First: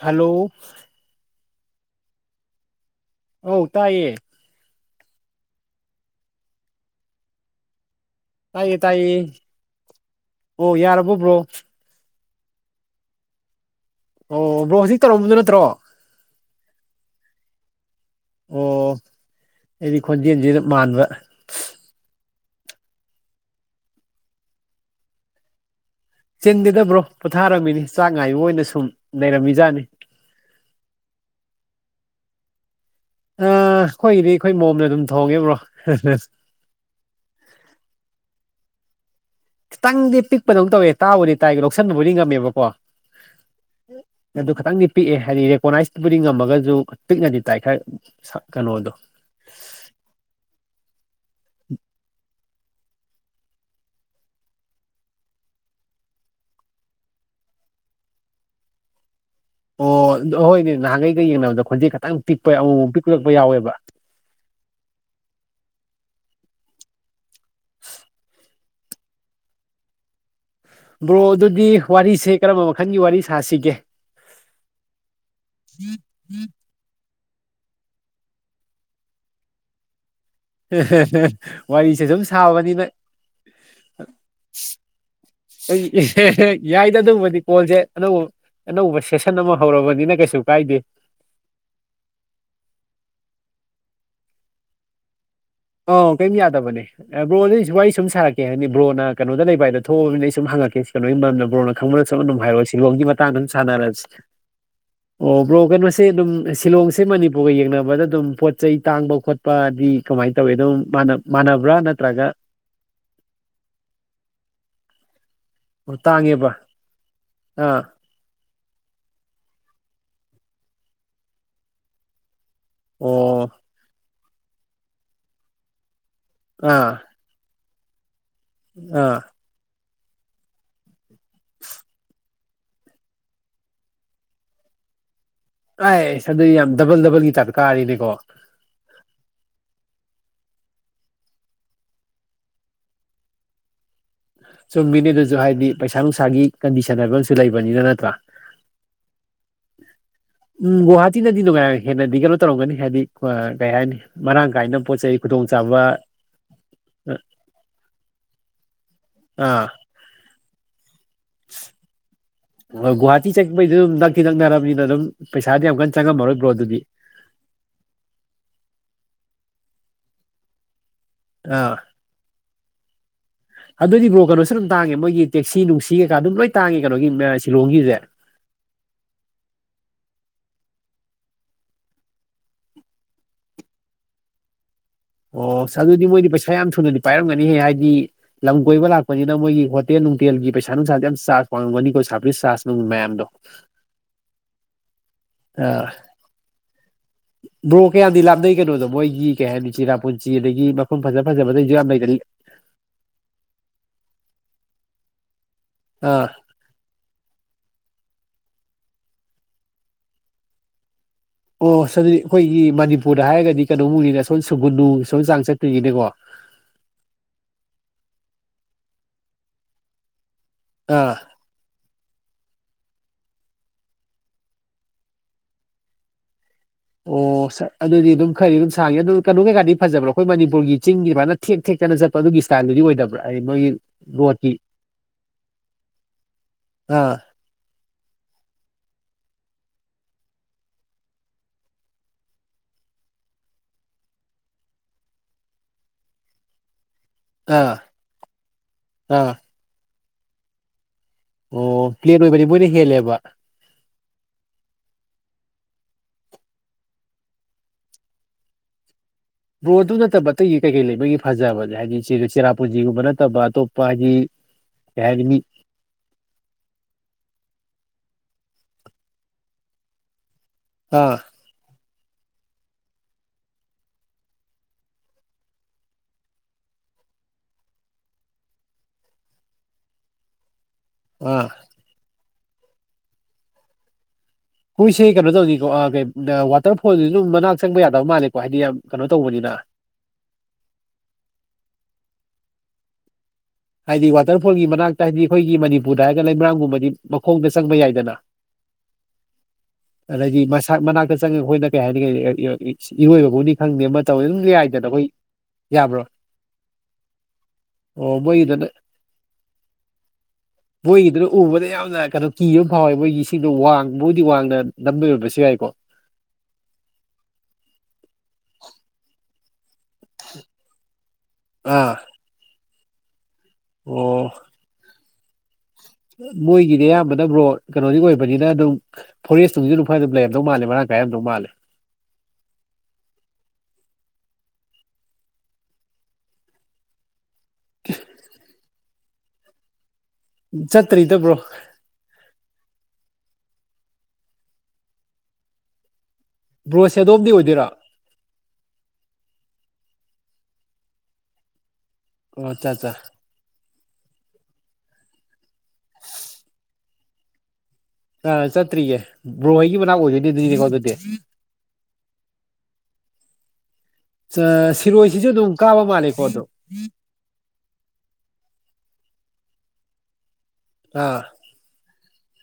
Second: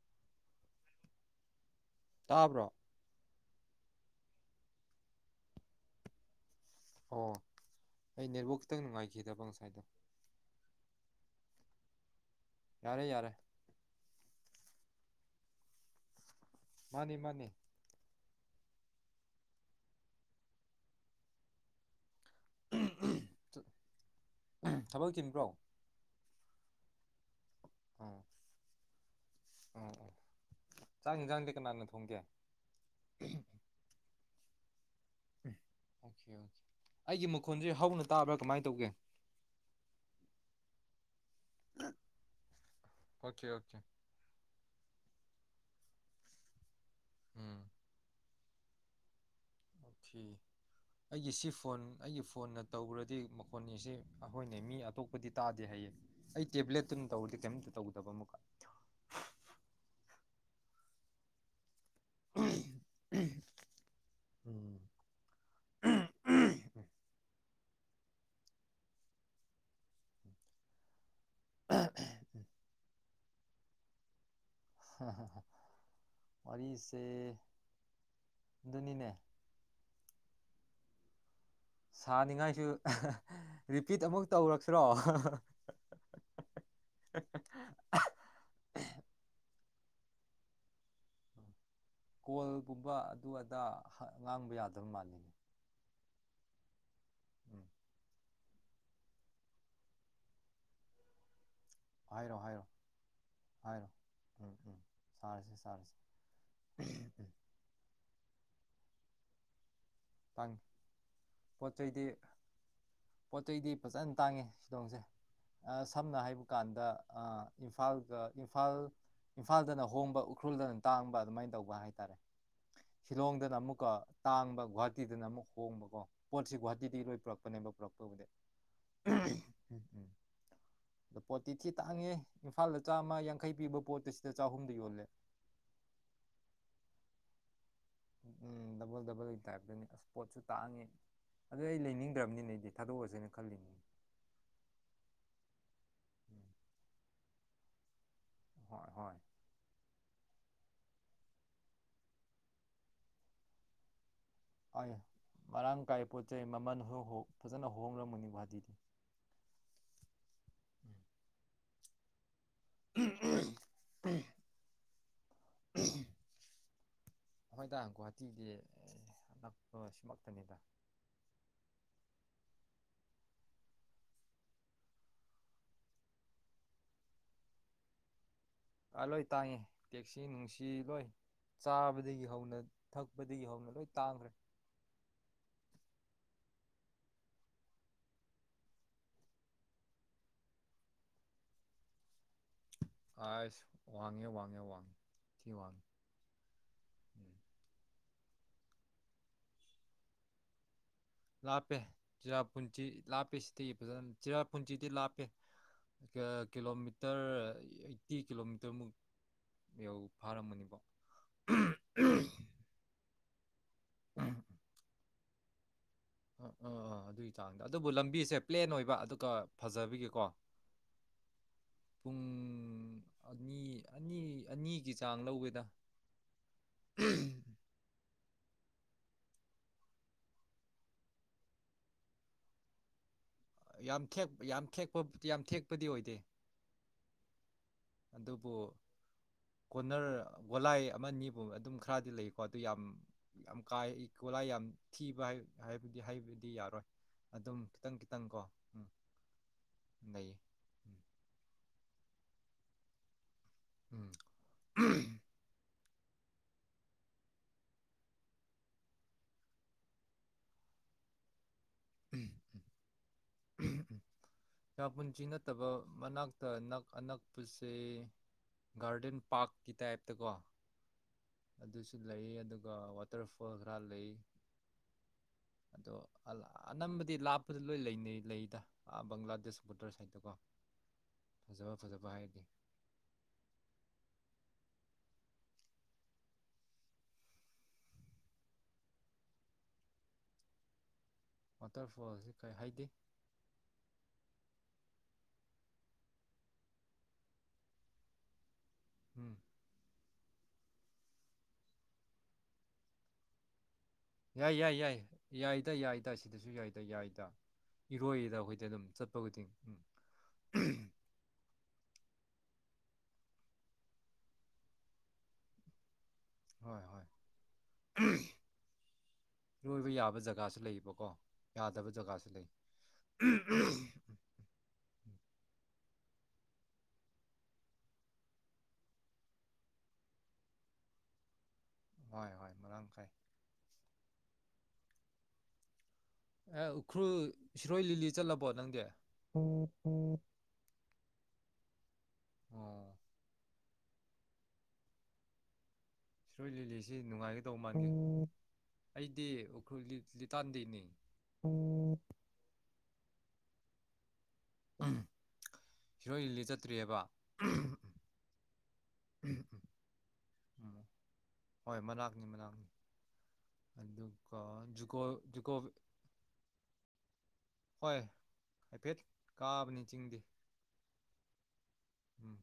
Hello ꯇꯥꯕ꯭ꯔꯣ ꯑꯧ ꯇꯥꯏꯌꯦ ꯑꯣ ꯑꯩ ꯅꯦꯠꯋꯥꯛ ꯇꯥꯏꯌꯦ ꯈꯤꯇꯪ ꯇꯥꯏꯌꯦ ꯅꯨꯡꯉꯥꯏꯈꯤꯗꯕ ꯉꯁꯥꯏꯗꯣ ꯑꯣ ꯌꯥꯔꯕꯣ ꯕ꯭ꯔꯣ ꯌꯥꯔꯦ ꯌꯥꯔꯦ ꯑꯣ ꯕ꯭ꯔꯣ ꯍꯧꯖꯤꯛ ꯇꯧꯔꯝꯕꯗꯧ ꯅꯠꯇ꯭ꯔꯣ ꯃꯥꯅꯤ ꯃꯥꯅꯦ ꯑꯣ ꯑꯩꯗꯤ ꯈꯣꯟꯖꯦꯜꯖꯤꯗ ꯃꯥꯟꯕ ꯊꯕꯛ ꯆꯤꯟꯕ꯭ꯔꯣ ꯆꯤꯟꯗꯦꯗ ꯕ꯭ꯔꯣ ꯄꯣꯊꯥꯔꯝꯃꯤꯅꯤ ꯆꯥꯛ ꯑꯥ ꯉꯥꯏꯕ ꯑꯣꯏꯅ ꯁꯨꯝ ꯂꯩꯔꯝꯃꯤꯖꯥꯠꯅꯤ ꯑꯥ ꯑꯥ ꯆꯥꯛ ꯍꯦꯟꯖꯥꯡꯗꯤ ꯀꯅꯥꯅ ꯊꯣꯡꯒꯦ ꯑ ꯈꯣꯏꯒꯤꯗꯤ ꯑꯩꯈꯣꯏ ꯃꯣꯝꯅ ꯑꯗꯨꯝ ꯊꯣꯡꯉꯦ ꯕ꯭ꯔꯣ ꯑꯣꯀꯦ ꯑꯩꯒꯤ ꯃꯈꯣꯟꯖꯦ ꯍꯧꯅ ꯇꯥꯕ꯭ꯔꯥ ꯀꯃꯥꯏ ꯇꯧꯒꯦ ꯈꯤꯇꯪꯗꯤ ꯄꯤꯛꯄꯗꯧ ꯇꯧꯋꯦ ꯇꯥꯕꯨꯗꯤ ꯇꯥꯏ ꯂꯧꯁꯟꯕꯕꯨꯗꯤ ꯉꯝꯃꯦꯕꯀꯣ ꯑꯣꯀꯦ ꯑꯣꯀꯦ ꯑꯗꯨ ꯈꯤꯇꯪꯗꯤ ꯄꯤꯛꯑꯦ ꯍꯥꯏꯗꯤ ꯔꯦꯀꯣꯅꯥꯏꯁꯕꯨꯨꯗꯤ ꯉꯝꯃꯒꯖꯨ ꯄꯤꯛꯅꯗꯤ ꯇꯥꯏ ꯎꯝ ꯈꯔ ꯀꯩꯅꯣꯗꯣ ꯊꯤ ꯑꯩꯒꯤ ꯁꯤ ꯐꯣꯟ ꯑꯩꯒꯤ ꯐꯣꯟꯅ ꯇꯧꯕ꯭ꯔꯗꯤ ꯃꯈꯣꯟꯅꯤꯁꯤ ꯑꯩꯈꯣꯏꯅꯦ ꯃꯤ ꯑꯇꯣꯞꯄꯗꯤ ꯇꯥꯗꯦ ꯍꯥꯏꯌꯦ ꯑꯩ ꯇꯦꯕ꯭ꯂꯦꯠꯇꯨꯅ ꯇꯧꯔꯗꯦ ꯀꯔꯤꯝꯇ ꯇꯧꯗꯕ ꯑꯃꯨꯛꯀ ꯑꯣ ꯑꯩꯍꯣꯏꯅꯦ ꯅꯍꯥꯟꯒꯩꯒ ꯌꯦꯡꯅꯕꯗ ꯈꯣꯟꯖꯦ ꯈꯇꯪ ꯄꯤꯛꯄ ꯑꯃꯨꯛ ꯃꯨꯛ ꯄꯛꯂꯛꯄ ꯌꯥꯎꯋꯦꯕ ꯎꯝ [inaudible] ꯕ꯭ꯔꯣ ꯑꯗꯨꯗꯤ ꯋꯥꯔꯤꯁꯦ ꯀꯔꯝꯕ ꯃꯈꯜꯒꯤ ꯋꯥꯔꯤ ꯁꯥꯁꯤꯒꯦ ꯋꯥꯔꯤꯁꯦ ꯑꯗꯨꯅꯤꯅꯦ ꯍꯦ ꯍꯦ ꯍꯦ ꯁꯥꯅꯤꯡꯉꯥꯏꯁꯨ ꯔꯤꯄꯤꯠ ꯑꯃꯨꯛ ꯇꯧꯔꯛꯁꯤꯔꯣ ꯑꯩ ꯌꯥꯏꯗ ꯑꯗꯨꯕꯗꯤ ꯀꯣꯜꯖꯦ ꯑꯅꯧꯕ ꯑꯅꯧꯕ ꯁꯦꯁꯟ ꯑꯃ ꯍꯧꯔꯕꯅꯤꯅ ꯀꯩꯁꯨ ꯀꯥꯏꯗꯦ ꯀꯣꯜꯒꯨꯝꯕ ꯑꯗꯨ ꯑꯗꯥ ꯉꯥꯡꯕ ꯌꯥꯗꯕ ꯃꯥꯜꯂꯤꯅꯦ ꯑꯣ ꯀꯩꯝ ꯌꯥꯗꯕꯅꯦ ꯕ꯭ꯔꯣꯗꯤ ꯎꯝ ꯋꯥꯔꯤ ꯁꯨꯝ ꯁꯥꯔꯛ ꯀꯩ ꯍꯥꯏꯅꯤ ꯕ꯭ꯔꯣꯅ ꯀꯩꯅꯣ ꯂꯩꯕꯗꯣ ꯊꯣꯛꯑꯅꯤ ꯑꯩ ꯁꯨꯝ ꯍꯪꯉꯛꯀꯦ ꯀꯣꯅꯣꯒꯤ ꯃꯔꯝꯗ ꯕ꯭ꯔꯣꯅ ꯈꯪꯕꯅ ꯆꯠ ꯍꯥꯏꯔꯣ ꯑꯗꯨꯝ ꯍꯥꯏꯔꯣ ꯍꯥꯏꯔꯛꯑꯣ ꯁꯤꯂꯣꯡꯒꯤ ꯃꯇꯥꯡꯗ ꯑꯗꯨꯝ ꯍꯥꯏꯔꯣ ꯁꯥꯟꯅꯔꯁꯤ ꯎꯝ ꯎꯝ ꯑꯣ ꯁꯥꯔꯁꯤ ꯕ꯭ꯔꯣ ꯁꯥꯔꯁꯤ ꯀꯩꯅꯣꯁꯦ ꯑꯗꯨꯝ ꯁꯤꯂꯣꯡꯁꯦ ꯃꯅꯤꯄꯨꯔꯒ ꯌꯦꯡꯅꯕꯗ ꯑꯗꯨꯝ ꯄꯣꯠ ꯆꯩ ꯇꯥꯡꯕ ꯈꯣꯠꯄꯗꯤ ꯀꯃꯥꯏꯅ ꯇꯧꯋꯤ ꯇꯥꯡꯉꯤ ꯑꯗꯨꯝ ꯄꯣꯠ ꯃꯥꯟꯅꯕ꯭ꯔꯥ ꯆꯩꯗꯤ ꯅꯠꯇ꯭ꯔꯒ ꯄꯣꯠ ꯆꯩꯗꯤ ꯐꯖꯅ ꯇꯥꯡꯉꯦ ꯁꯤꯗꯣꯡꯖꯦ ꯑ ꯑꯣ ꯁꯝꯅ ꯍꯥꯏꯕ ꯇꯥꯡꯉꯦꯕ ꯀꯥꯟꯗ ꯑꯥ ꯏꯝꯐꯥꯜꯒ ꯏꯝꯐꯥꯜ ꯏꯝꯐꯥꯜꯗꯅ ꯍꯣꯡꯕ ꯎꯈ꯭ꯔꯨꯜꯗꯅ ꯇꯥꯡꯕ ꯑꯗꯨꯃꯥꯏꯅ ꯇꯧꯕ ꯍꯥꯏꯇꯥꯔꯦ ꯑꯣ ꯁꯤꯂꯣꯡꯗꯅ ꯑꯃꯨꯛꯀ ꯇꯥꯡꯕ ꯒꯨꯍꯥꯇꯤꯗꯅ ꯑꯃꯨꯛ ꯍꯣꯡꯕꯀꯣ ꯄꯣꯠꯁꯤ ꯑꯥ ꯒꯨꯍꯥꯇꯤꯗꯒꯤ ꯂꯣꯏ ꯄꯨꯔꯛꯄꯅꯦꯕ ꯄꯨꯔꯛꯄꯕꯨꯗꯤ ꯑꯥ ꯎꯝ ꯎꯝ ꯑꯗꯣ ꯄꯣꯠꯇꯤ ꯊꯤ ꯇꯥꯡꯉꯦ ꯏꯝꯐꯥꯜꯗ ꯆꯥꯝꯃ ꯌꯥꯡꯈꯩ ꯄꯤꯕ ꯄꯣꯠꯇꯨ ꯁꯤꯗ ꯆꯥꯍꯨꯝꯗ ꯌꯣꯜꯂꯦ ꯑꯥꯏ ꯏꯁꯗ ꯌꯥꯝ ꯗꯕꯜ ꯗꯕꯜꯒꯤ ꯇꯥꯞꯇ ꯀꯥꯔꯦꯅꯦꯀꯣ ꯎꯝ ꯗꯕꯜ ꯗꯕꯜꯒꯤ ꯇꯥꯏꯞꯇꯅꯤ ꯑꯁ ꯄꯣꯠꯁꯨ ꯇꯥꯡꯉꯤ ꯑꯗꯨ ꯑꯩ ꯂꯩꯅꯤꯡꯗ꯭ꯔꯕꯅꯤꯅꯦ ꯑꯩꯗꯤ ꯊꯥꯗꯣꯛꯑꯁꯤꯅꯦ ꯈꯜꯂꯤꯅꯤ ꯆꯨꯝꯃꯤꯅꯤ ꯑꯗꯨꯁꯨ ꯍꯥꯏꯗꯤ ꯄꯩꯁꯥ ꯅꯨꯡꯁꯥꯒꯤ ꯎꯝ ꯀꯟꯗꯤꯁꯟ ꯍꯥꯏꯕ ꯑꯃꯁꯨ ꯂꯩꯕꯅꯤꯅ ꯅꯠꯇ꯭ꯔꯥ ꯍꯣꯏ ꯍꯣꯏ [inaudible] ꯎꯨꯝ ꯒꯧꯍꯥꯇꯤꯅꯗꯤ ꯅꯨꯡꯉꯥꯏ ꯍꯦꯟꯅꯗꯤ ꯀꯩꯅꯣ ꯇꯧꯔꯝꯒꯅꯤ ꯍꯥꯏꯗꯤ ꯀꯩ ꯍꯥꯏꯅꯤ ꯃꯔꯥꯡ ꯀꯥꯏꯅ ꯑꯣꯏ ꯄꯣꯠ ꯆꯩ ꯈꯨꯗꯣꯡꯆꯥꯥꯕ ꯃꯔꯥꯡ ꯀꯥꯏ ꯄꯣꯠ ꯆꯩꯩ ꯃꯃꯜꯍꯨꯍꯨ ꯐꯖꯅ ꯍꯣꯡꯂꯝꯒꯅꯤ ꯨꯒꯨꯍꯥꯇꯤꯗꯤ ꯑꯥ ꯎꯝ ꯍꯣꯏ ꯒꯨꯍꯥꯇꯤ ꯆꯠꯄꯩꯗ ꯑꯗꯨꯝ ꯅꯛꯇꯤ ꯅꯛꯅꯔꯕꯅꯤꯅ ꯑꯗꯨꯝ ꯄꯩꯁꯥꯗꯤ ꯌꯥꯝ ꯀꯟꯅ ꯆꯪꯉꯝꯃꯔꯣꯏ ꯕ꯭ꯔꯣ ꯑꯗꯨꯗꯤ ꯍꯣꯏꯗ ꯒꯨꯍꯥꯇꯤꯗꯤ ꯑ ꯅꯛꯄ ꯁꯤꯃꯛꯇꯅꯤꯗ ꯑꯥ ꯑꯗꯨꯑꯣꯏꯗꯤ ꯕ꯭ꯔꯣ ꯀꯩꯅꯣꯁꯨ ꯑꯗꯨꯝ ꯇꯥꯡꯉꯦ ꯃꯣꯏꯒꯤ ꯇꯦꯛꯁꯤ ꯅꯨꯡꯁꯤ ꯀꯩꯀꯥ ꯑꯗꯨꯝ ꯂꯣꯏ ꯇꯥꯡꯉꯦ ꯀꯩꯅꯣꯒꯤ ꯁꯤꯂꯣꯡꯒꯤꯁꯦ ꯑꯥ ꯂꯣꯏ ꯇꯥꯡꯉꯦ ꯇꯦꯛꯁꯤ ꯅꯨꯡꯁꯤ ꯂꯣꯏ ꯆꯥꯕꯗꯒꯤ ꯍꯧꯅ ꯊꯛꯄꯗꯒꯤ ꯍꯧꯅ ꯂꯣꯏ ꯇꯥꯡꯈ꯭ꯔꯦ ꯑꯣ ꯑꯗꯨꯗꯤ ꯃꯣꯏꯗꯤ ꯄꯩꯁꯥ ꯌꯥꯝ ꯊꯨꯅꯗꯤ ꯄꯥꯏꯔꯝꯒꯅꯤꯍꯦ ꯍꯥꯏꯗꯤ ꯂꯝ ꯀꯣꯏꯕ ꯂꯥꯛꯄꯅꯤꯅ ꯃꯣꯏꯒꯤ ꯍꯣꯇꯦꯜ ꯅꯨꯡꯇꯦꯜꯒꯤ ꯄꯩꯁꯥ ꯅꯨꯡꯁꯥꯗꯤ ꯌꯥꯝ ꯆꯥꯔꯖ ꯄꯥꯉꯝꯒꯅꯤꯀꯣ ꯁꯥ ꯑꯁ ꯋꯥꯉꯦ ꯋꯥꯡꯉꯦ ꯋꯥꯉꯦ ꯊꯤ ꯋꯥꯡ ꯑꯥ ꯕ꯭ꯔꯣ ꯀꯌꯥꯝꯗꯤ ꯂꯥꯞꯅꯩ ꯀꯩꯅꯣꯗꯣ ꯃꯣꯏꯒꯤ ꯀꯩ ꯍꯥꯏꯅꯤ ꯆꯤꯔꯥ ꯄꯨꯟꯁꯤ ꯑꯗꯒꯤ ꯐꯖ ꯐꯖꯕꯗꯩꯁꯨ ꯂꯥꯞꯄꯦ ꯌꯥꯝ ꯂꯩꯗꯅ ꯆꯤꯔꯥ ꯄꯨꯟꯆꯤ ꯂꯥꯞꯄꯦ ꯁꯤꯗꯒꯤ ꯐꯖꯅ ꯆꯤꯔꯥꯄ ꯄꯨꯟꯆꯤꯗꯤ ꯂꯥꯞꯄꯦ ꯑꯥ ꯀꯥ ꯀꯤꯂꯣꯃꯤꯇꯔ ꯑꯩꯠꯇꯤ ꯀꯤꯂꯣꯃꯤꯇꯔꯃꯨꯛ ꯌꯧ ꯐꯥꯔꯝꯃꯅꯤꯀꯣ ꯑꯣ ꯁ ꯑꯗꯨꯗꯤ ꯑꯩꯈꯣꯏꯒꯤ ꯃꯅꯤꯄꯨꯔꯗ ꯍꯥꯏꯔꯒꯗꯤ ꯀꯩꯅꯣꯃꯨꯛꯅꯤꯅ ꯁꯣꯝ ꯁꯨꯒꯨꯟꯅꯨ ꯁꯣꯝ ꯆꯥꯡ ꯆꯠꯇꯣꯏꯅꯤꯅꯦꯀꯣ ꯑ ꯑꯥ ꯑꯥ ꯑꯗꯨꯒꯤ ꯆꯥꯡꯗ ꯑꯗꯨꯕꯨ ꯂꯝꯕꯤꯁꯦ ꯄ꯭ꯂꯦꯟ ꯑꯣꯏꯕ ꯑꯗꯨꯒ ꯐꯖꯕꯤꯒꯤꯀꯣ ꯑꯥ ꯄꯨꯡ ꯑꯅꯤ ꯑꯅꯤ ꯑꯅꯤꯒꯤ ꯆꯥꯡ ꯂꯧꯒꯦꯗ [inaudible] ꯑꯣ ꯁꯠ ꯑꯗꯨꯗꯤ ꯑꯗꯨꯝ ꯈꯗꯤ ꯑꯗꯨꯝ ꯁꯥꯡꯉꯦ ꯑꯗꯨ ꯀꯩꯅꯣ ꯀꯩꯀꯥꯗꯤ ꯐꯖꯕ꯭ꯔꯥ ꯑꯩꯈꯣꯏ ꯃꯅꯤꯄꯨꯔꯒꯤ ꯆꯤꯡꯒꯤ ꯑꯗꯨꯃꯥꯏꯅ ꯊꯦꯛ ꯊꯦꯛꯇꯅ ꯆꯠꯄ ꯑꯗꯨꯒꯤ ꯁ꯭ꯇꯥꯏꯜꯗꯨꯗꯤ ꯑꯣꯏꯗꯕ ꯌꯥꯝ ꯊꯦꯛ ꯌꯥꯝ ꯊꯦꯛꯄ ꯌꯥꯝ ꯊꯦꯛꯄꯗꯤ ꯑꯣꯏꯗꯦ ꯑꯥ ꯑꯗꯨꯕꯨ ꯀꯣꯅꯔ ꯒꯣꯂꯥꯏ ꯑꯃꯅꯤꯒꯨꯝꯕ ꯑꯗꯨꯝ ꯈꯔꯗꯤ ꯂꯩꯀꯣ ꯑꯗꯨ ꯌꯥꯝ ꯌꯥꯝ ꯀꯥꯏ ꯒꯣꯠꯂꯥꯏ ꯌꯥꯝ ꯊꯤꯕ ꯍꯥꯏꯕꯗꯤ ꯍꯥꯏꯕꯗꯤ ꯌꯥꯔꯣꯏ ꯑꯗꯨꯝ ꯑꯥ ꯈꯤꯇꯪ ꯈꯤꯇꯪꯀꯣ ꯎꯝ ꯑꯥ ꯅꯩꯌꯦ ꯑꯣ ꯄ꯭ꯂꯦꯟ ꯑꯣꯏꯕꯗꯤ ꯃꯣꯏꯅ ꯍꯦꯜꯂꯦꯕ ꯎꯨꯝ ꯕ꯭ꯔꯣ ꯑꯗꯨ ꯅꯠꯇꯕ ꯑꯇꯩꯒꯤ ꯀꯩꯀꯩ ꯂꯩꯕꯒꯤ ꯐꯖꯕꯁꯦ ꯍꯥꯏꯗꯤ ꯆꯤ ꯆꯦꯔꯥꯄ ꯄꯨꯟꯖꯤꯒꯨꯝꯕ ꯅꯠꯇꯕ ꯑꯇꯣꯞꯄ ꯍꯥꯏꯗꯤ ꯀꯩ ꯍꯥꯏꯅꯤ ꯃꯤ ꯇꯕ ꯃꯅꯥꯛ ꯇ ꯑꯅꯛ ꯑꯅꯛꯄꯁꯦ ꯒꯥꯔꯗꯦꯟ ꯄꯥꯔꯛꯀꯤ ꯇꯥꯏꯞꯇꯀꯣ ꯑꯥ ꯑꯗꯨꯁꯨ ꯂꯩ ꯑꯗꯨꯒ ꯋꯥꯇꯔꯐꯣꯜ ꯈꯔꯥ ꯂꯩ ꯑꯗꯣ ꯑꯅꯝꯕꯗꯤ ꯂꯥꯞꯄꯗ ꯂꯣꯏ ꯂꯩꯅꯩ ꯂꯩꯗ ꯑꯥ ꯕꯪꯒ꯭ꯂꯥꯗꯦꯁ ꯕꯣꯔꯗꯔ ꯁꯥꯏꯠꯇꯀꯣ ꯑꯥ ꯐꯖꯕ ꯐꯖꯕ ꯍꯥꯏꯔꯗꯤ ꯍꯨꯏꯁꯦ ꯀꯩꯅꯣ ꯇꯧꯅꯤꯀꯣ ꯀꯩ ꯋꯥꯇꯔꯐꯣꯜꯗꯨꯁꯨ ꯑꯗꯨꯝ ꯃꯅꯥꯛ ꯆꯪꯕ ꯌꯥꯗꯕ ꯃꯥꯜꯂꯦꯀꯣ ꯍꯥꯏꯗꯤ ꯌꯥꯝ ꯀꯩꯅꯣ ꯇꯧꯕꯅꯤꯅ ꯋꯥꯇꯔꯐꯣꯜꯁꯤ ꯀꯔꯤ ꯍꯥꯏꯗꯤ ꯍꯥꯏꯗꯤ ꯋꯥꯇꯔꯐꯣꯜꯒꯤ ꯃꯅꯥꯛꯇ ꯍꯥꯏꯗꯤ ꯑꯩꯈꯣꯏꯒꯤ ꯃꯅꯤꯄꯨꯔꯗ ꯍꯥꯏꯔꯒ ꯂꯩꯃꯔꯥꯡꯒꯨꯝꯕꯗꯤ ꯃꯈꯣꯡꯗ ꯆꯪꯕ ꯌꯥꯏꯗꯅ ꯎꯝ ꯑꯗꯒꯤ ꯃꯁ ꯃꯅꯥꯛꯇ ꯆꯪꯉꯦ ꯑꯩꯈꯣꯏꯅ ꯀꯩ ꯍꯥꯏꯅꯤ ꯏꯔꯣꯏꯕꯕꯨꯅꯤ ꯈꯪꯗꯦ ꯑꯃ ꯇꯧꯋꯤ ꯌꯥꯏ ꯌꯥꯏ ꯌꯥꯏ ꯌꯥꯏꯗ ꯌꯥꯏꯗ ꯁꯤꯗꯤ ꯑꯗꯨꯁꯨ ꯌꯥꯏꯗ ꯌꯥꯏꯗ ꯑꯣ ꯏꯔꯣꯏꯗ ꯃꯣꯏꯒꯤꯗꯨꯅ ꯑꯩꯈꯣꯏꯗꯤ ꯑꯗꯨꯝ ꯆꯠꯄ ꯈꯨꯗꯤꯡ ꯎꯝ ꯃꯣꯏꯒꯤꯗꯨꯅ ꯎꯕꯗ ꯌꯥꯝꯅ ꯀꯩꯅꯣ ꯀꯤꯕ ꯐꯥꯎꯋꯦ ꯃꯣꯏꯒꯤꯁꯤꯡꯗꯣ ꯋꯥꯡꯕꯨꯗꯤ ꯋꯥꯡꯅ [unintelligible] ꯌꯥꯏꯀꯣ ꯍꯣꯏ ꯍꯣꯏ ꯑ [inaudible] ꯏꯔꯣꯏꯕ ꯌꯥꯕ ꯖꯒꯥꯁꯨ ꯂꯩꯌꯦꯕꯀꯣ ꯌꯥꯗꯕ ꯑꯥ ꯖꯒꯥꯁꯨ ꯂꯩ ꯑꯣ ꯎꯝ [inaudible] ꯃꯣꯏꯒꯤꯗꯤ ꯑꯌꯥꯝꯕꯅ ꯕ꯭ꯔꯣ ꯀꯩꯅꯣꯗꯤ ꯑꯣꯏꯕꯅꯤꯅ ꯑꯗꯨꯝ ꯐꯣꯔꯦꯁꯒꯨꯝꯕꯁꯨ ꯑꯗꯨꯝ ꯈꯔ ꯂꯩꯔꯝꯗꯧ ꯃꯥꯜꯂꯦ ꯃꯔꯥꯡ ꯀꯥꯏꯔꯝꯗꯧ ꯃꯥꯂꯦ ꯍꯣꯏ ꯍꯣꯏ ꯃꯔꯥꯡ ꯀꯥꯢ ꯑꯦ ꯎꯈ꯭ꯔꯨꯜ ꯁꯤꯔꯣꯏ ꯂꯤꯂꯤ ꯆꯠꯂꯕꯣ ꯅꯪꯗꯤ ꯆꯠꯇ꯭ꯔꯤꯗ ꯕ꯭ꯔꯣ ꯑꯣ ꯁꯔꯣꯏ ꯂꯤꯂꯤꯁꯤ ꯕ꯭ꯔꯣꯁꯦ ꯑꯗꯣꯝꯗꯤ ꯅꯨꯡꯉꯥꯏꯒꯗꯧꯕ ꯑꯣꯏꯗꯣꯏꯔꯣ ꯃꯥꯥꯟꯂꯤ ꯑꯩꯗꯤ ꯎꯈ꯭ꯔꯨꯜ ꯂꯤꯇꯥꯟꯗꯩꯅꯤ ꯑꯣ ꯑꯆꯥꯠꯆꯥ ꯁꯤꯔꯣꯏ ꯂꯤꯂꯤ ꯆꯠꯇ꯭ꯔꯤꯑꯦꯕ ꯑ ꯆꯠꯇ꯭ꯔꯤꯌꯦ ꯕ꯭ꯔꯣ ꯍꯣꯢꯒꯤ ꯃꯅꯥꯛ ꯑꯣꯏꯗꯣꯏꯅꯦ ꯑꯗꯨꯗꯤꯒꯣ ꯎꯝ ꯑꯗꯨꯗꯤ ꯍꯣꯏ ꯃꯅꯥꯛꯅꯤ ꯃꯅꯥꯛꯅꯤ ꯑꯗꯨꯒ ꯖꯨꯀꯣ ꯖꯨꯀꯣ ꯀꯥꯕ ꯒꯣ ꯑꯗꯨꯝ ꯍꯣꯏ ꯍꯥꯏꯐꯦꯠ ꯀꯥꯕꯅꯤ ꯆꯤꯡꯗꯤ ꯑꯥ ꯎꯝ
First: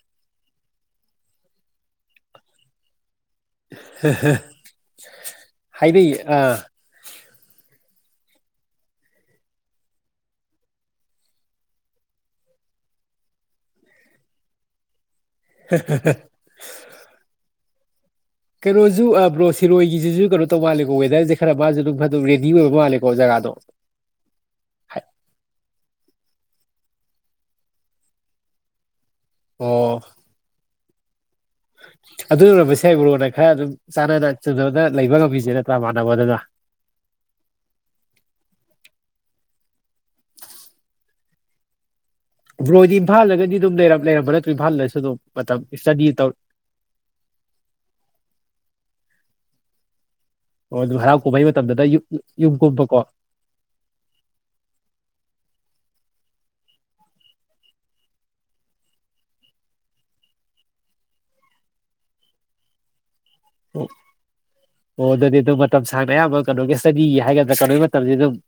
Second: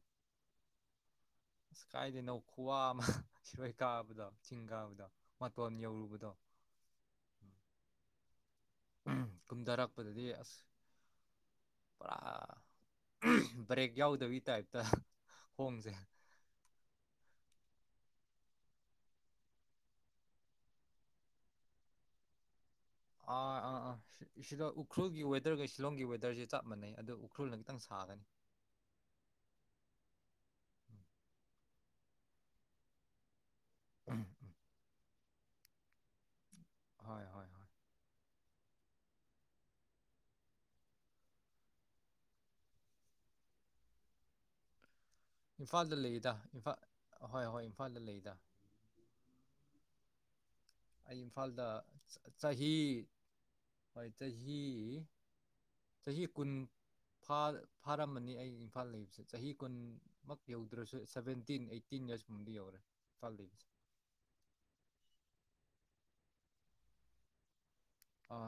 ꯑꯁ ꯀꯥꯏꯗꯩꯅꯣ ꯈꯨꯋꯥ ꯑꯃ ꯁꯤꯔꯣꯏ ꯀꯥꯕꯗꯣ ꯆꯤꯡ ꯀꯥꯕꯗꯣ ꯃꯥꯇꯣꯟ ꯍꯥꯏꯅꯩꯌꯦ ꯌꯧꯔꯨꯕꯗꯣ ꯑꯥ ꯀꯨꯝꯗꯥꯔꯛꯄꯗꯗꯤ ꯑꯁ ꯄꯨꯔꯥ ꯕ꯭ꯔꯦꯛ ꯌꯥꯎꯗꯕꯩ ꯇꯥꯞꯇ ꯍ [unintelligible] ꯀꯩꯅꯣꯁꯨ ꯕ꯭ꯔꯣ ꯁꯤꯔꯣꯏꯒꯤꯁꯤꯁꯨ ꯀꯩꯅꯣ ꯇꯧ ꯃꯥꯜꯂꯦꯀꯣ ꯋꯦꯗ꯭ꯔꯁꯦ ꯈꯔ ꯃꯥꯁꯨ ꯑꯗꯨꯝ ꯑꯗꯨꯝ ꯔꯦꯗꯤ ꯑꯣꯏꯕ ꯃꯥꯜꯂꯦꯀꯣ ꯑꯥ ꯖꯒꯥꯗꯣ ꯑꯥ ꯑꯥ ꯁꯤꯗ ꯍꯥꯏ ꯎꯈ꯭ꯔꯨꯜ ꯋꯦꯗ꯭ꯔꯒ ꯁꯤꯂꯣꯡꯒꯤ ꯋꯦꯗ꯭ꯔꯁꯦ ꯆꯞ ꯃꯅꯩ ꯑꯗ ꯎꯈ꯭ꯔꯨꯜꯅ ꯈꯤꯇꯪ ꯁꯥꯒꯅꯤ ꯑꯣ ꯑꯗꯨ ꯑꯣꯏꯔꯝꯕꯁꯨ ꯌꯥꯢ ꯕ꯭ꯔꯣꯅ ꯈꯔ ꯑꯗꯨꯝ ꯎꯝ ꯆꯥꯟꯅꯅ ꯆꯨꯝꯅꯅ ꯂꯩꯕ ꯉꯝꯃꯤꯁꯦ ꯅꯠꯇ꯭ꯔ ꯃꯥꯟꯅꯕꯗꯨꯅ ꯍꯣꯏ ꯍꯣꯏ ꯍꯣꯏ ꯕ꯭ꯔꯣꯗꯤ ꯏꯝꯐꯥꯜꯗꯒꯗꯤ ꯑꯗꯨꯝ ꯂꯩꯔ ꯂꯩꯔꯝꯕ ꯅꯠꯇ꯭ꯔꯣ ꯏꯝꯐꯥꯜꯗꯁꯨ ꯑꯗꯨꯝ ꯃꯇꯝ ꯏꯝꯐꯥꯜꯗ ꯏꯁꯇꯗꯤ ꯇꯧ ꯂꯩꯗ ꯏꯝꯐꯥꯜ ꯍꯣꯏ ꯍꯣꯏ ꯏꯝꯐꯥꯜꯗ ꯂꯩꯗ ꯑꯣ ꯑꯗꯨꯝ ꯍꯔꯥꯎ ꯑꯩ ꯀꯨꯝꯍꯩ ꯏꯝꯐꯥꯜꯗ ꯃꯇꯝꯗꯅ ꯌꯨꯝ ꯌꯨꯝ ꯆꯍꯤ ꯀꯨꯝꯕꯀꯣ ꯍꯣꯏ ꯆꯍꯤ ꯆꯍꯤ ꯀꯨꯟ ꯐꯥꯔꯝꯃꯥꯅꯤ ꯑꯩ ꯏꯝꯐꯥꯜ ꯂꯩꯕꯁꯦ ꯆꯍꯤ ꯀꯨꯟ ꯃꯥꯛ ꯌꯧꯗ꯭ꯔꯁꯨ ꯁꯚꯦꯟꯇꯤꯟ ꯑꯩꯠꯇꯤꯟ ꯌꯥꯔꯁ ꯒꯨꯝꯕꯗꯤ ꯌꯧꯔꯦ ꯢꯝꯐꯥꯜꯗ ꯂꯩꯕꯁꯦ ꯑꯣ ꯑꯣ ꯑꯗꯨꯗꯤ ꯑꯗꯨꯝ ꯃꯇꯝ ꯁꯥꯡꯅ ꯑꯌꯥꯝꯕ ꯀꯩꯅꯣꯒꯤ ꯁꯇꯗꯤꯒꯤ ꯍꯥꯏꯒꯗ꯭ꯔꯥ ꯀꯩꯅꯣ ꯑ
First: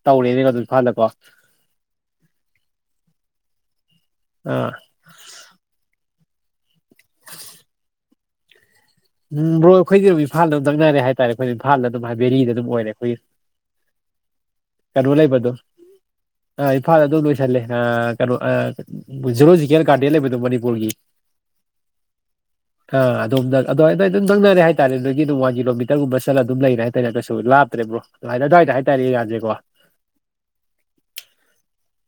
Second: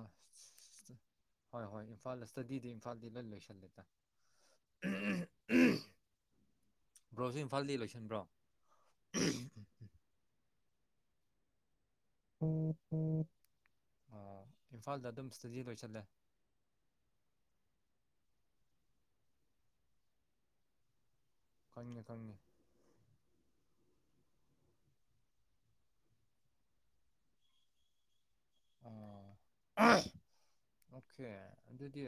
ꯍꯣꯏ ꯍꯣꯏ ꯏꯝꯐꯥꯜꯗ ꯏꯁꯇꯗꯤꯗ ꯏꯝꯐꯥꯜꯗꯤ ꯂꯣꯏ ꯂꯣꯏꯁꯜꯂꯦꯗꯅ ꯑꯥ ꯕ꯭ꯔꯣꯖꯤ ꯏꯝꯐꯥꯜꯗꯤ ꯂꯣꯏꯁꯤꯟꯕ꯭ꯔꯣ ꯎꯝ ꯕ꯭ꯔꯣ ꯑꯩꯈꯣꯏꯗꯤ ꯑꯗꯨꯝ ꯏꯝꯐꯥꯜ ꯑꯗꯨꯝ ꯅꯛꯅꯔꯦ ꯍꯥꯏꯇꯥꯔꯦ ꯑꯩꯈꯣꯏ ꯏꯝꯐꯥꯜ ꯑꯗꯨꯝ ꯍꯥꯏ ꯕꯦꯔꯤꯗ ꯑꯗꯨꯝ ꯑꯣꯏꯔꯦ ꯑꯩꯈꯣꯏꯒꯤ ꯑꯥ ꯏꯝꯐꯥꯜꯗ ꯑꯗꯨꯝ ꯁꯇꯗꯤ ꯂꯣꯏꯁꯜꯂꯦ ꯑ ꯏꯝꯐꯥꯜ ꯑꯗꯨꯝ ꯂꯣꯏꯁꯜꯂꯦ ꯑꯥ ꯀꯩꯅꯣ ꯑꯥ ꯖꯨꯃꯣꯖꯤꯀꯦꯜ ꯒꯥꯔꯗꯦꯟ ꯂꯩꯕꯗꯣ ꯃꯅꯤꯄꯨꯔꯒꯤ ꯈꯪꯉꯦ ꯈꯪꯉꯦ ꯑ ꯑꯗꯣꯝꯗ ꯑꯗ ꯑꯗ ꯑꯗꯨꯝ ꯅꯛꯅꯔꯦ ꯍꯥꯏꯇꯥꯔꯦ ꯑꯗꯒꯤ ꯑꯗꯨꯝ ꯋꯥꯟ ꯀꯤꯂꯣꯃꯤꯇꯔꯒꯨꯝꯕ ꯆꯠꯂ ꯑꯗꯨꯝ ꯂꯩꯔꯦ ꯍꯥꯏꯇꯥꯔꯦ ꯀꯩꯁꯨ ꯂꯥꯞꯇ꯭ꯔꯦ ꯕ꯭ꯔꯣ ꯑꯗꯨꯋꯥꯏꯗ ꯍꯥꯏꯇꯥꯔꯦ ꯑꯦꯔꯤꯋꯥꯖꯦꯀꯣ ꯑꯣꯈꯦ ꯑꯗꯨꯗꯤ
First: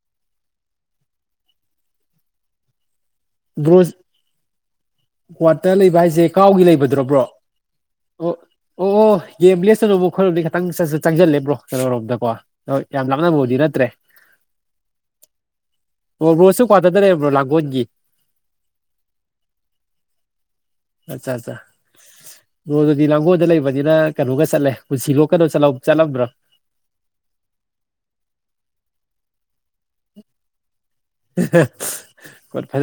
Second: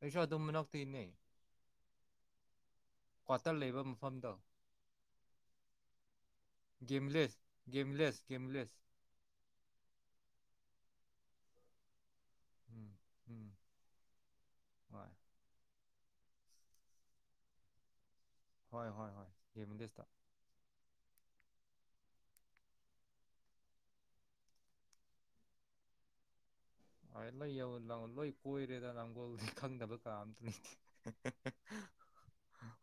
ꯑꯩꯁꯨ ꯑꯗꯨꯝ ꯃꯅꯥꯛꯇꯩꯅꯦ ꯀ꯭ꯋꯥꯇꯔ ꯂꯩꯕ ꯃꯐꯝꯗꯣ ꯋꯥ꯭ꯠꯇ ꯂꯩꯕ ꯍꯥꯏꯖꯦ ꯀꯥꯎꯒꯤ ꯂꯩꯕꯗꯨꯔꯣ ꯕ꯭ꯔꯣ ꯒꯦꯝꯂꯦꯁ ꯒꯦꯝꯂꯦꯁ ꯑꯣ ꯒꯦꯝꯂꯦꯁ ꯑꯣ ꯑꯣ ꯒꯦꯝ ꯚꯤꯖꯦꯜꯅ ꯑꯃꯨꯛ ꯑꯩꯈꯣꯢꯔꯣꯝꯗꯩ ꯈꯤꯇꯪ ꯆꯪꯖꯜꯂꯦ ꯕ꯭ꯔꯣ ꯀꯩꯅꯣꯔꯣꯝꯗꯀꯣ ꯍꯣꯢ ꯎꯝ ꯌꯥꯝ ꯎꯝ ꯂꯥꯞꯅꯕꯕꯨꯗꯤ ꯅꯠꯇ꯭ꯔꯦ ꯍꯣꯏ ꯑꯣ ꯕ꯭ꯔꯣꯁꯨ ꯀꯋꯥꯇꯔꯗ ꯂꯩꯕ꯭ꯔꯣ ꯂꯥꯡꯒꯣꯟꯒꯤ ꯍꯣꯏ ꯍꯣꯏ ꯍꯣꯢ ꯒꯦꯝꯕꯤꯖꯦꯖꯇ ꯑꯆꯥ ꯑꯠꯆꯥ ꯕ꯭ꯔꯣ ꯑꯗꯨꯗꯤ ꯂꯥꯡꯒꯣꯜꯗ ꯂꯩꯕꯅꯤꯅ ꯀꯩꯅꯣꯒ ꯆꯠꯂꯦ ꯄꯨꯟꯁꯤ ꯂꯣꯛ ꯀꯩꯅꯣ ꯆꯠꯂꯝꯕ꯭ꯔꯣ ꯍꯣꯏ ꯂꯣꯏ ꯌꯧ ꯂꯣꯏ ꯀꯣꯏꯔꯦꯗ ꯂꯥꯡꯒꯣꯜꯗꯤ ꯈꯪꯗꯕ ꯀꯥ ꯑꯝꯇ ꯂꯩꯇꯦ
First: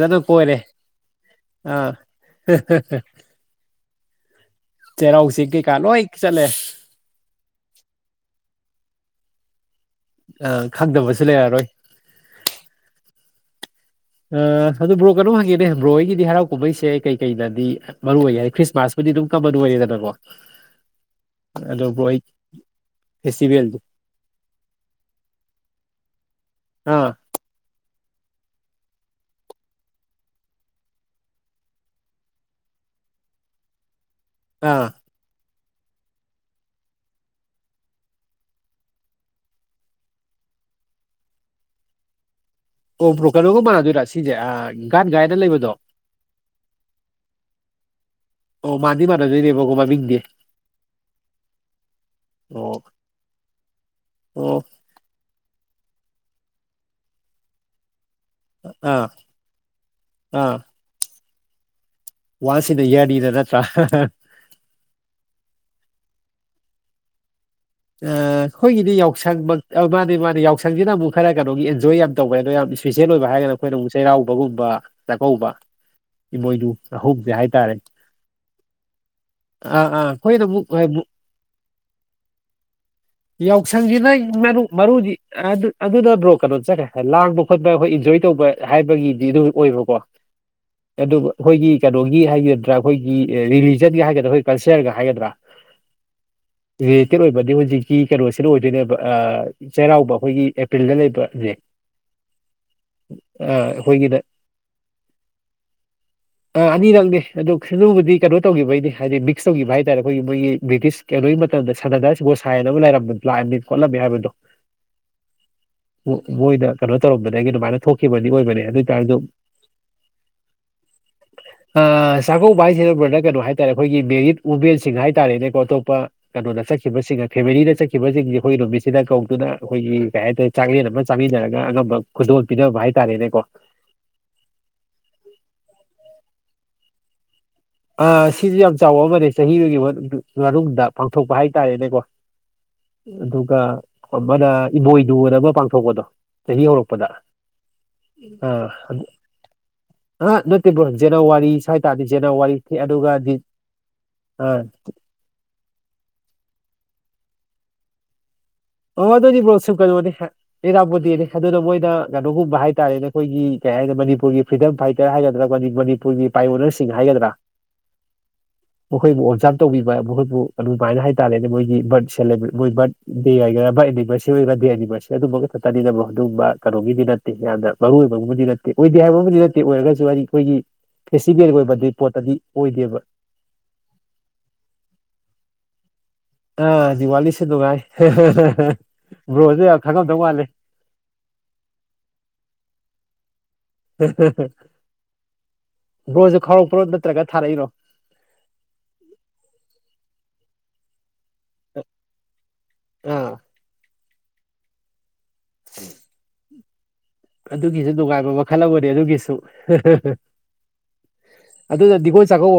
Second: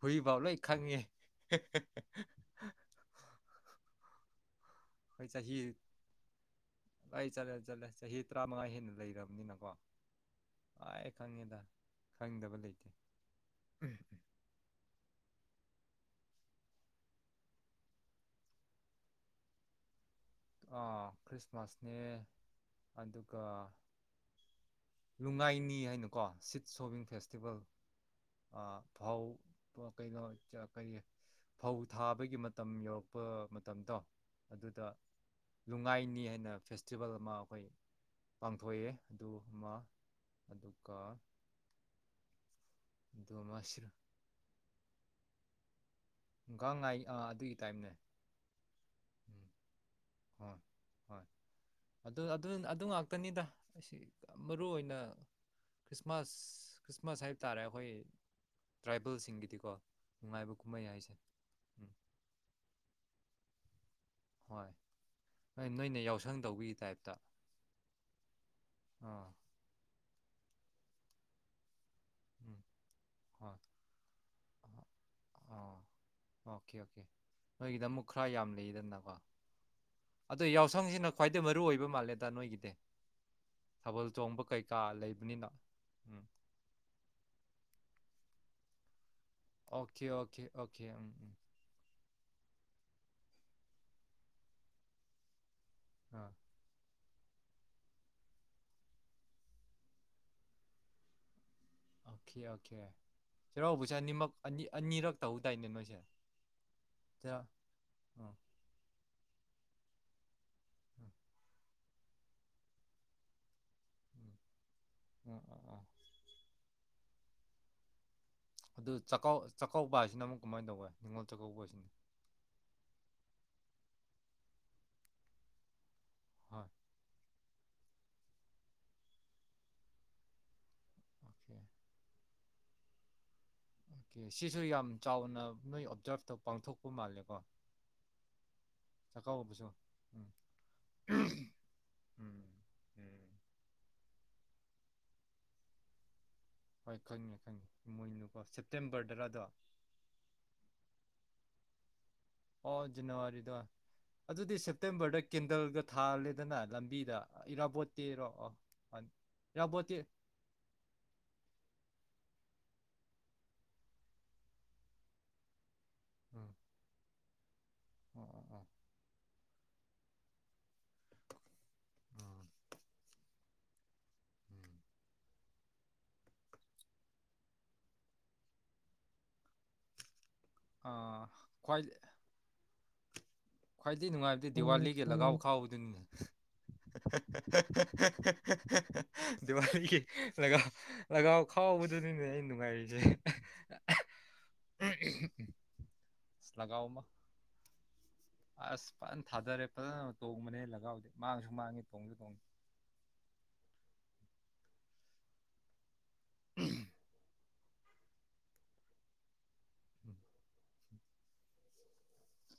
ꯍꯨꯏ ꯚꯥꯎ ꯂꯣꯏ ꯀꯣꯏꯔꯦ ꯈꯪꯉꯦ ꯑꯥ [unintelligible] ꯆꯦꯔꯥꯎ ꯑꯩꯈꯣꯏ ꯆꯤꯡ ꯀꯩ ꯀꯥ ꯂꯣꯢ ꯆꯠꯂꯦ ꯂꯣꯢ ꯆꯠꯂꯦ ꯆꯠꯂꯦ ꯆꯍꯤ ꯇꯔꯥꯃꯉꯥ ꯍꯦꯟꯅ ꯂꯩꯔꯕꯅꯤꯅꯀꯣ ꯑ ꯂꯣꯏ ꯈꯪꯗꯕꯁꯨ ꯈꯪꯉꯦꯗ ꯂꯩꯔꯔꯣꯏ ꯈꯪꯗꯕ ꯂꯩꯇꯦ ꯑ ꯑꯗꯨ ꯕ꯭ꯔꯣ ꯀꯩꯅꯣꯝ ꯍꯪꯒꯦꯅꯦ ꯕ꯭ꯔꯣ ꯍꯣꯢꯒꯤꯗꯤ ꯍꯔꯥꯎ ꯀꯨꯝꯍꯩꯁꯦ ꯀꯩ ꯀꯩ ꯅꯗꯤ ꯃꯔꯨ ꯑꯣꯏꯒꯦ ꯈ꯭ꯔꯤꯁꯃꯥꯁꯄꯨꯗꯤ ꯑꯗꯨꯝ ꯀꯃꯟ ꯑꯣꯏꯔꯦꯗꯅꯀꯣ ꯑꯥ ꯑꯗꯣ ꯈ꯭ꯔꯤꯁꯃꯥꯁꯅꯦ ꯕ꯭ꯔꯣ ꯑꯩ ꯑꯗꯨꯒ ꯐꯦꯁꯇꯤꯚꯦꯜꯗꯤ ꯅꯨꯡꯉꯥꯏꯅꯤ ꯍꯥꯏꯅꯀꯣ ꯁꯤꯠ ꯁꯣꯚꯤꯡ ꯑꯥ ꯐꯦꯁꯇꯤꯚꯦꯜ ꯑ ꯐꯧ ꯀꯩꯅꯣ ꯀꯔꯤ ꯐꯧ ꯊꯥꯕꯒꯤ ꯃꯇꯝ ꯌꯧꯔꯛꯄ ꯃꯇꯝꯗꯣ ꯑꯥ ꯑꯗꯨꯗ ꯂꯨꯉꯥꯏꯅꯤ ꯍꯥꯏꯅ ꯐꯦꯁꯇꯤꯚꯦꯜ ꯑꯃ ꯑꯩꯈꯣꯏ ꯄꯥꯡꯊꯣꯛꯑꯦ ꯑꯗꯨ ꯑꯃ ꯑꯗꯨꯒ ꯑꯣ ꯕ꯭ꯔꯣ ꯑꯗꯨ ꯑꯃ ꯀꯩꯅꯣꯒ ꯃꯥꯟꯅꯗꯣꯏꯔꯥ ꯁꯤꯖꯦ ꯑ ꯒꯥꯟ ꯒꯥꯏꯅ ꯂꯩꯕꯗꯣ ꯒꯥꯡ ꯉꯥꯏ ꯑꯥ ꯑꯗꯨꯒꯤ ꯇꯥꯏꯝꯅꯦ ꯑꯣ ꯃꯥꯟꯗꯤ ꯎꯝ ꯃꯥꯟꯅꯗꯣꯏꯅꯦꯕꯀꯣ ꯃꯥꯃꯤꯡꯗꯤ꯫ ꯍꯣꯏ ꯍꯣꯏ ꯑꯗꯨ ꯑꯗꯨ ꯑꯣ ꯑꯗꯨ ꯉꯥꯛꯇꯅꯤꯗ ꯑꯁꯤ ꯑꯣ ꯃꯔꯨ ꯑꯣꯏꯅ ꯈ꯭ꯔꯤꯁꯃꯥꯁ ꯈ꯭ꯔꯤꯁꯃꯥꯁ ꯍꯥꯏꯕ ꯇꯥꯔꯦ ꯑꯩꯈꯣꯏ ꯑꯥ ꯇ꯭ꯔꯥꯏꯕꯜꯁꯤꯡꯒꯤꯗꯤꯀꯣ ꯅꯨꯡꯉꯥꯏꯕ ꯑꯥ ꯀꯨꯝꯍꯩ ꯍꯥꯏꯁꯦ ꯎꯝ ꯋꯥꯟꯁ ꯢꯟꯗ ꯌꯔꯅꯤꯗ ꯅꯠꯇ꯭ꯔꯥ ꯍꯣꯏ ꯍꯣꯏ ꯅꯣꯏꯅ ꯌꯥꯎꯁꯪ ꯇꯧꯕꯤꯒꯤ ꯇꯥꯏꯞꯇ ꯑ ꯑꯩꯈꯣꯏꯒꯤꯗꯤ ꯑꯥ ꯌꯥꯎꯁꯪ ꯃꯛ ꯃꯥꯅꯦ ꯃꯥꯅꯦ ꯌꯥꯎꯁꯪꯁꯤꯅ ꯑꯃꯨꯛ ꯈꯔ ꯀꯩꯅꯣꯒꯤ ꯑꯦꯟꯖꯣꯏ ꯌꯥꯝ ꯇꯧꯕ ꯑꯗꯣ ꯎꯝ ꯌꯥꯝ ꯏꯁꯄꯤꯁꯦꯜ ꯑꯣꯏꯕ ꯍꯥꯏꯔꯒꯅ ꯍꯣꯏ ꯑꯩꯈꯣꯏꯅ ꯑꯃꯨꯛ ꯆꯩꯔꯥꯎꯕꯒꯨꯝꯕ ꯆꯥꯛꯀꯧꯕ ꯑꯥ ꯏꯃꯣꯏꯅꯨ ꯑꯣꯀꯦ ꯑꯣꯀꯦ ꯑꯍꯨꯝꯁꯦ ꯍꯥꯏꯇꯥꯔꯦ ꯅꯣꯏꯒꯤꯗ ꯑꯃꯨꯛ ꯈꯔ ꯌꯥꯝ ꯂꯩꯗꯅꯀꯣ ꯑꯥ ꯑꯥ ꯑꯩꯈꯣꯢꯅ ꯑꯗꯣ ꯑꯃꯨꯛ ꯌꯥꯎꯁꯪꯁꯤꯅ [unintelligible] ꯈ꯭ꯋꯥꯏꯗꯩ ꯃꯔꯨ ꯑꯣꯏꯕ ꯃꯥꯜꯂꯦꯗ ꯅꯣꯏꯒꯤꯗꯤ ꯌꯥꯎꯁꯪꯁꯤ ꯊꯥꯕꯜ ꯅ ꯆꯣꯡꯕ ꯃꯔꯨ ꯀꯩꯀꯥ ꯃꯔꯨꯗꯤ ꯂꯩꯕꯅꯤꯅ ꯑꯗꯨꯅ ꯎꯝ ꯕ꯭ꯔꯣ ꯀꯩꯅꯣ ꯆꯠꯈ꯭ꯔꯦ ꯂꯥꯡꯕ ꯈꯣꯠꯄ ꯑꯩꯈꯣꯏ ꯏꯟꯖꯣꯏ ꯇꯧꯕ ꯍꯥꯏꯕꯒꯤꯗꯤ ꯑꯗꯨꯝ ꯑꯣꯏꯕꯀꯣ ꯑꯣꯀꯦ ꯑꯣꯀꯦ ꯑꯣꯀꯦ ꯎꯝ ꯑꯗꯨꯒ ꯎꯝ ꯑꯩꯈꯣꯏꯒꯤ ꯀꯩꯅꯣꯒꯤ ꯍꯥꯏꯒꯗ꯭ꯔꯥ ꯑꯩꯈꯣꯏꯒꯤ ꯔꯤꯂꯤꯖꯟꯒꯤ ꯍꯥꯏꯒꯗ꯭ꯔꯥ ꯑꯩꯈꯣꯏ ꯀꯜꯆꯔꯒ ꯍꯥꯏꯒꯗ꯭ꯔꯥ ꯑꯥ [unintelligible] ꯇꯦꯠ ꯑꯣꯏꯕꯗꯤ ꯍꯧꯖꯤꯛꯀꯤ ꯀꯩꯅꯣꯁꯤꯗ ꯑꯣꯏꯗꯣꯏꯅꯦꯕ ꯆꯩꯔꯥꯎꯕ ꯑꯩꯈꯣꯏꯒꯤ ꯑꯦꯄ꯭ꯔꯤꯜꯗ ꯂꯩꯕꯖꯦ ꯑꯣꯀꯦ ꯑꯣꯀꯦ ꯁꯔꯥꯎꯕꯁꯦ ꯑꯅꯤꯃꯛ ꯑꯅꯤ ꯑꯅꯤꯔꯛ ꯇꯧꯗꯥꯏꯅꯦ ꯅꯣꯏꯁꯦ ꯑ ꯑꯅꯤꯔꯛꯅꯤ ꯆꯩꯔꯥꯎ ꯑꯗꯨ ꯑꯗꯨꯒꯤꯕꯨꯗꯤ ꯎꯝ ꯀꯩꯅꯣ ꯇꯧꯈꯤꯕꯩꯅꯤ ꯍꯥꯏꯗꯤ ꯃꯤꯛꯁ ꯇꯧꯈꯤꯕ ꯍꯥꯏꯇꯥꯔꯦ ꯑꯩꯈꯣꯏꯒꯤ ꯃꯣꯏꯒꯤ ꯕ꯭ꯔꯤꯇꯤꯁ ꯎꯝ ꯀꯩꯅꯣꯒꯤ ꯃꯇꯝꯗ ꯁꯅꯥꯗꯥꯁ ꯒꯣꯁꯥꯏ ꯍꯥꯏꯅ ꯑꯃ ꯂꯩꯔꯝꯕꯗꯣ ꯂꯥꯛꯑꯝꯃꯤ ꯈꯣꯠꯂꯝꯃꯤ ꯎꯝ ꯍꯥꯏꯕꯗꯣ ꯎꯝ ꯎꯝ ꯎꯝ ꯃꯣꯏꯗ ꯀꯩꯅꯣ ꯇꯧꯔꯝꯕꯗꯒꯤ ꯑꯗꯨꯃꯥꯏꯅ ꯊꯣꯛꯈꯤꯕꯗꯤ ꯑꯣꯢꯕ ꯑꯗꯨ ꯆꯥꯛꯀꯧꯕ ꯍꯥꯏꯁꯤꯅ ꯑꯃꯨꯛ ꯀꯃꯥꯏꯅ ꯇꯧꯕ ꯅꯤꯡꯉꯣꯜ ꯆꯥꯛꯀꯧꯕ ꯍꯥꯏꯁꯤꯅ ꯑ ꯆꯥꯛꯀꯧꯕ ꯍꯥꯏꯁꯤꯅ ꯕ꯭ꯔꯣ ꯀꯩꯅꯣ ꯍꯥꯏꯇꯥꯔꯦ ꯑꯩꯈꯣꯏꯒꯤ ꯃꯦꯔꯤꯠ ꯋꯨꯃꯦꯟꯁꯤꯡ ꯍꯥꯏꯇꯥꯥꯔꯦꯅꯦꯀꯣ ꯑꯇꯣꯞꯄ ꯀꯩꯅꯣ ꯍꯣꯏ ꯆꯠꯈꯤꯕꯁꯤꯡ ꯐꯦꯃꯤꯂꯤꯅ ꯆꯠꯈꯤꯕꯁꯤꯡꯁꯦ ꯑꯩꯈꯣꯏꯒꯤ ꯅꯨꯃꯤꯠꯁꯤꯗ ꯀꯧꯗꯨꯅ ꯑꯩꯈꯣꯏꯒꯤ ꯀꯩ ꯍꯥꯏꯇꯥꯔꯦ ꯆꯥꯛꯂꯦꯟ ꯑꯃ ꯑꯣꯀꯦ ꯆꯥꯃꯤꯟꯅꯔꯒ ꯑꯉꯝꯕ ꯈꯨꯗꯣꯜ ꯄꯤꯅꯕ ꯍꯥꯏꯇꯥꯔꯦꯅꯦꯀꯣ ꯑꯣꯀꯦ ꯁꯤꯁꯨ ꯌꯥꯝ ꯆꯥꯎꯅ ꯅꯣꯏ ꯑꯣꯞꯖꯥꯞꯇ ꯄꯥꯡꯊꯣꯛꯄ ꯃꯥꯜꯂꯦꯀꯣ ꯑ ꯁꯤꯁꯨ ꯌꯥꯝ ꯆꯥꯎꯕ ꯑꯃꯅꯦ ꯆꯍꯤ ꯆꯥꯛꯀꯧꯕꯁꯨ ꯑꯃꯒꯤ ꯎꯝ ꯃꯅꯨꯡꯗ ꯄꯥꯡꯊꯣꯛꯄ ꯍꯥꯏꯇꯥꯔꯦꯅꯦꯀꯣ ꯎꯝ ꯎꯝ ꯑꯗꯨꯒ ꯑꯃꯅ ꯏꯃꯣꯏꯅꯨ ꯑꯃ ꯄꯥꯡꯊꯣꯛꯄꯗꯣ ꯆꯍꯤ ꯍꯣꯏ ꯍꯧꯔꯛꯄꯗ ꯈꯪꯉꯦ ꯈꯪꯉꯦ ꯏꯃꯣꯏꯅꯨꯀꯣ ꯁꯦꯞꯇꯦꯝꯕ꯭ꯔꯗ꯭ꯔꯗꯣ ꯑ ꯅꯠꯇꯦꯕ꯭ꯔꯣ ꯖꯅꯋꯥꯔꯤ ꯁꯨꯋꯥꯢ ꯇꯥꯅꯤ ꯖꯅꯋꯥꯔꯤ ꯑꯣ ꯑꯗꯨꯒ ꯗꯤ ꯖꯅꯋꯥꯔꯤꯗꯣ ꯑꯗꯨꯗꯤ ꯑ ꯁꯦꯞꯇꯦꯝꯕ꯭ꯔꯗ ꯀꯦꯟꯗꯜꯒ ꯊꯥꯜꯂꯦꯗꯅ ꯂꯝꯕꯤꯗ ꯏꯔꯥꯕꯣꯠꯇꯦꯔꯣ ꯑꯣ ꯑꯣ ꯑꯗꯨꯗꯤ ꯁꯨꯨꯝ ꯏꯔꯥꯕꯣꯠꯇꯤ ꯀꯩꯅꯣꯅꯦ ꯑꯦꯔꯥꯄꯣꯗꯦꯅꯤ ꯑꯗꯨꯅ ꯃꯣꯏꯅ ꯀꯩꯅꯣꯒꯨꯝꯕ ꯍꯥꯏꯇꯥꯔꯦꯅꯦ ꯑꯩꯈꯣꯏꯒꯤ ꯀꯩ ꯍꯥꯏꯅꯤ ꯃꯅꯤꯄꯨꯔꯒꯤ ꯐ꯭ꯔꯤꯗꯝ ꯐꯥꯏꯇ꯭ꯔ ꯍꯥꯏꯒꯗ꯭ꯔꯥ ꯃꯅꯤꯄꯨꯔꯒꯤ ꯎꯝ ꯄꯥꯏꯌꯅ꯭ꯔꯁꯤꯡ ꯍꯥꯏꯒꯗ꯭ꯔꯥ ꯑꯣ ꯑꯣ ꯃꯈꯣꯏꯕꯨ ꯑꯣꯞꯖꯥꯕ ꯇꯧꯕꯤꯕ ꯃꯈꯣꯏꯕꯨ ꯑꯗꯨꯃꯥꯏꯅ ꯍꯥꯏꯇꯥꯔꯦꯅꯦ ꯃꯣꯏꯒꯤ ꯕꯥꯠ [unintelligible] [unintelligible] [unintelligible] [unintelligible] ꯑꯣ ꯑꯗꯨꯒꯨꯝꯕ ꯅꯠꯇꯦ ꯕ꯭ꯔꯣ ꯑꯗꯨꯒꯨꯝꯕ ꯀꯩꯅꯣꯒꯤꯗꯤ ꯅꯠꯇꯦ ꯌꯥꯝꯅ ꯃꯔꯨ ꯑꯣꯏꯕꯕꯨꯗꯤ ꯅꯠꯇꯦ ꯑꯣꯏꯗꯦ ꯍꯥꯏꯕꯕꯨꯗꯤ ꯅꯠꯇꯦ ꯑꯣꯏꯔꯒꯁꯨ ꯑꯩꯈꯣꯏꯒꯤ ꯑꯥ ꯐꯦꯁꯇꯤꯕꯦꯜ ꯈ꯭ꯋꯥꯏ ꯑꯣꯏꯕꯗꯤ ꯄꯣꯠꯇꯗꯤ ꯑꯣꯏꯗꯦꯕ ꯈ꯭ꯋꯥꯏꯗꯒꯤ ꯅꯨꯡꯉꯥꯏꯕꯗꯤ ꯗꯤꯋꯥꯂꯤꯒꯤ ꯂꯒꯥꯎ ꯈꯥꯎꯕꯗꯨꯅꯤꯅꯦ ꯑꯥ ꯗꯤꯋꯥꯂꯤꯁꯨ ꯅꯨꯡꯉꯥꯏ ꯕ꯭ꯔꯣꯁꯨ ꯌꯥꯝ ꯗꯤꯋꯥꯂꯤꯒꯤ ꯈꯪꯉꯝꯗꯧ ꯃꯥꯜꯂꯦ ꯂꯀꯥꯎ ꯂꯒꯥꯎ ꯈꯥꯎꯕꯗꯨꯅꯤꯅꯦ ꯑꯩ ꯅꯨꯡꯉꯥꯏꯔꯤꯁꯦ ꯕ꯭ꯔꯣꯁꯨ ꯑꯁ ꯂꯒꯥꯎ ꯈꯥꯎꯔꯛꯄ꯭ꯔꯣ ꯑꯃ ꯅꯠꯇ꯭ꯔꯒ ꯊꯥꯔꯛꯏꯔꯣ ꯑꯁ ꯐꯖꯅ ꯊꯥꯗꯔꯦ ꯐꯖꯅ ꯇꯣꯡꯕꯅꯦ ꯂꯒꯥꯎꯗꯤ ꯃꯥꯡꯁꯨ ꯃꯥꯡꯉꯤ ꯇꯣꯡꯁꯨ ꯇꯣꯡꯉꯦ ꯑꯥ ꯎꯝ [inaudible] ꯎꯝ [inaudible] ꯑꯗꯨꯒꯤꯁꯨ ꯅꯨꯡꯉꯥꯏꯕ ꯃꯈꯜ ꯑꯃꯅꯤ ꯑꯗꯨꯒꯤꯁꯨ ꯑꯗꯨꯅ ꯅꯤꯡꯉꯣꯟ ꯆꯥꯛꯒꯥꯎꯕ